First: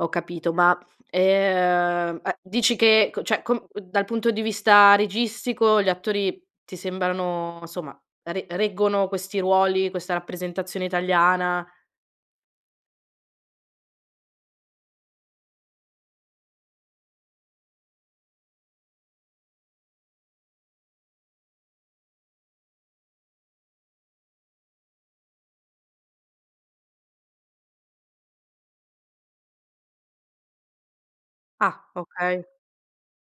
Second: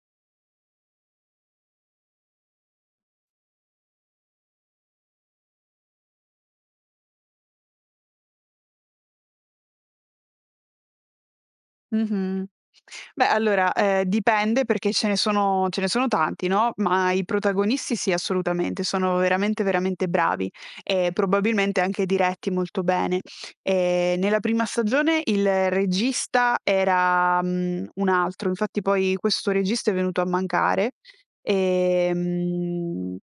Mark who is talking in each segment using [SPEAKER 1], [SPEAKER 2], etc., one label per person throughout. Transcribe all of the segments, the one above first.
[SPEAKER 1] Ho capito, ma, ehm, uhm, dici che ecco cioè, co dal punto di vista registico gli attori ti sembrano, insomma, re reggono questi ruoli, questa rappresentazione italiana?
[SPEAKER 2] Mh-mh. Beh, allora, ehm, dipende perché ce ne sono ce ne sono tanti, no? Ma i protagonisti sì, assolutamente sono veramente, veramente bravi e probabilmente anche diretti molto bene. Ehm, nella prima stagione il regista era, mhmm, un altro, infatti poi questo regista è venuto a mancare
[SPEAKER 1] Ah!
[SPEAKER 2] e,
[SPEAKER 1] Okay.
[SPEAKER 2] mhmm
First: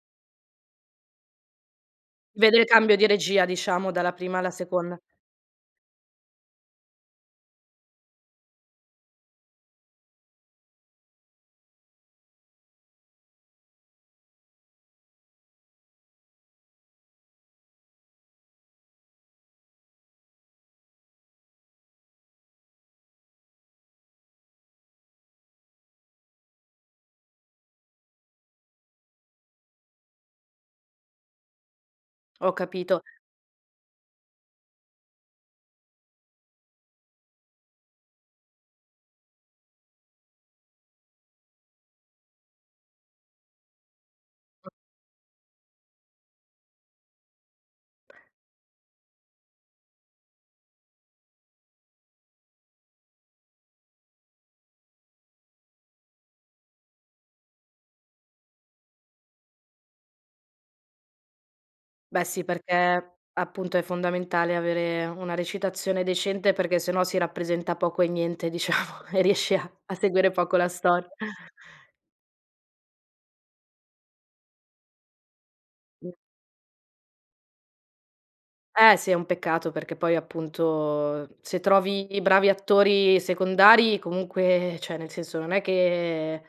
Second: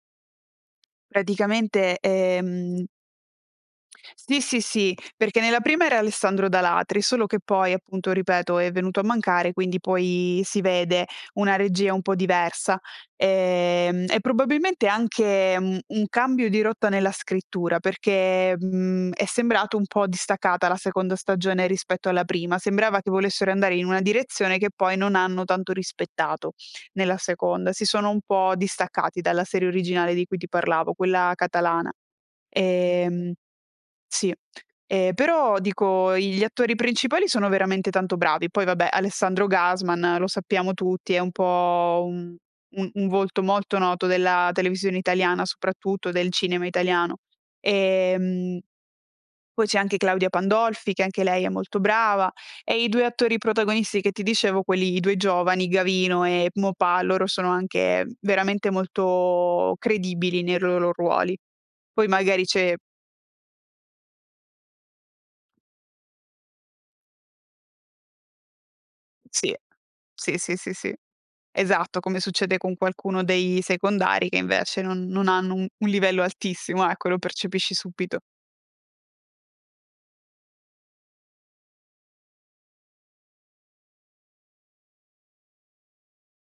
[SPEAKER 2] praticamente,
[SPEAKER 1] Vedere
[SPEAKER 2] ehm
[SPEAKER 1] cambio di regia, diciamo dalla prima
[SPEAKER 2] Sì,
[SPEAKER 1] alla
[SPEAKER 2] sì, sì,
[SPEAKER 1] seconda.
[SPEAKER 2] perché nella prima era Alessandro D'Alatri, solo che poi appunto ripeto è venuto a mancare, quindi poi si vede una regia un po' diversa. Ehm, e probabilmente anche u un cambio di rotta nella scrittura, perché, mhmm, è sembrato un po' distaccata la seconda stagione rispetto alla prima. Sembrava che volessero andare in una direzione che poi non hanno tanto rispettato nella seconda. Si sono un po' distaccati dalla serie originale di cui ti parlavo, quella catalana,
[SPEAKER 1] Ho capito.
[SPEAKER 2] ehm sì. E però dico, i gli attori principali sono veramente tanto bravi. Poi vabbè, Alessandro Gasman, lo sappiamo tutti, è un po' un un un volto molto noto della televisione italiana, soprattutto del cinema italiano. Ehm, poi c'è anche Claudia Pandolfi, che anche lei è molto brava, e i 2 attori protagonisti che ti dicevo, quelli, i 2 giovani, Gavino e Maupas, loro sono anche veramente molto credibili nei loro ruoli. Poi
[SPEAKER 1] Beh sì,
[SPEAKER 2] magari c'è
[SPEAKER 1] perché appunto è fondamentale avere una recitazione decente, perché sennò si rappresenta poco e niente, diciamo, e
[SPEAKER 2] Sì.
[SPEAKER 1] riesci a a seguire
[SPEAKER 2] Sì,
[SPEAKER 1] poco
[SPEAKER 2] sì,
[SPEAKER 1] la
[SPEAKER 2] sì, sì.
[SPEAKER 1] stor
[SPEAKER 2] Esatto, come succede con qualcuno dei secondari, che invece non non hanno un un
[SPEAKER 1] [unintelligible]
[SPEAKER 2] livello altissimo, ecco, lo percepisci subito.
[SPEAKER 1] Eh sì, è un peccato perché poi appunto se trovi bravi attori secondari comunque, cioè nel senso non è che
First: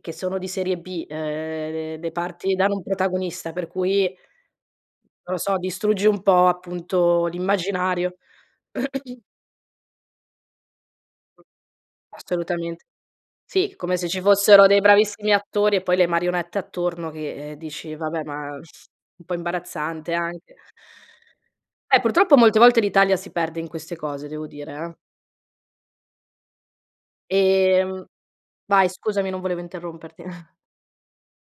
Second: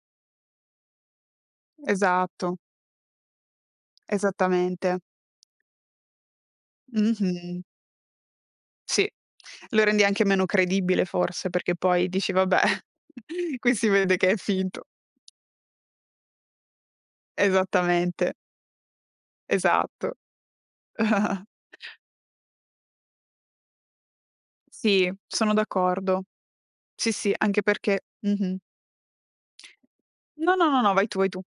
[SPEAKER 1] che sono di serie B, uhm, le parti
[SPEAKER 2] Esatto.
[SPEAKER 1] danno un protagonista per cui
[SPEAKER 2] Esattamente.
[SPEAKER 1] non lo so, distruggi un po' appunto
[SPEAKER 2] Mh-mh.
[SPEAKER 1] l'immaginario.
[SPEAKER 2] Sì. Lo rendi anche meno credibile forse, perché poi dici: "Vabbè,
[SPEAKER 1] Assolutamente.
[SPEAKER 2] qui
[SPEAKER 1] Sì,
[SPEAKER 2] si
[SPEAKER 1] come se
[SPEAKER 2] vede
[SPEAKER 1] ci
[SPEAKER 2] che è
[SPEAKER 1] fossero dei
[SPEAKER 2] finto".
[SPEAKER 1] bravissimi attori e poi le marionette attorno che, eh, dici: "Vabbè,
[SPEAKER 2] Esattamente.
[SPEAKER 1] ma un po'
[SPEAKER 2] Esatto.
[SPEAKER 1] imbarazzante anche". Eh purtroppo molte volte l'Italia si perde in queste cose, devo dire, eh.
[SPEAKER 2] Sì, sono d'accordo. Sì, sì, anche perché
[SPEAKER 1] Ehm
[SPEAKER 2] mh-mh.
[SPEAKER 1] vai scusami, non volevo interromperti.
[SPEAKER 2] No, no, no, vai tu, vai tu.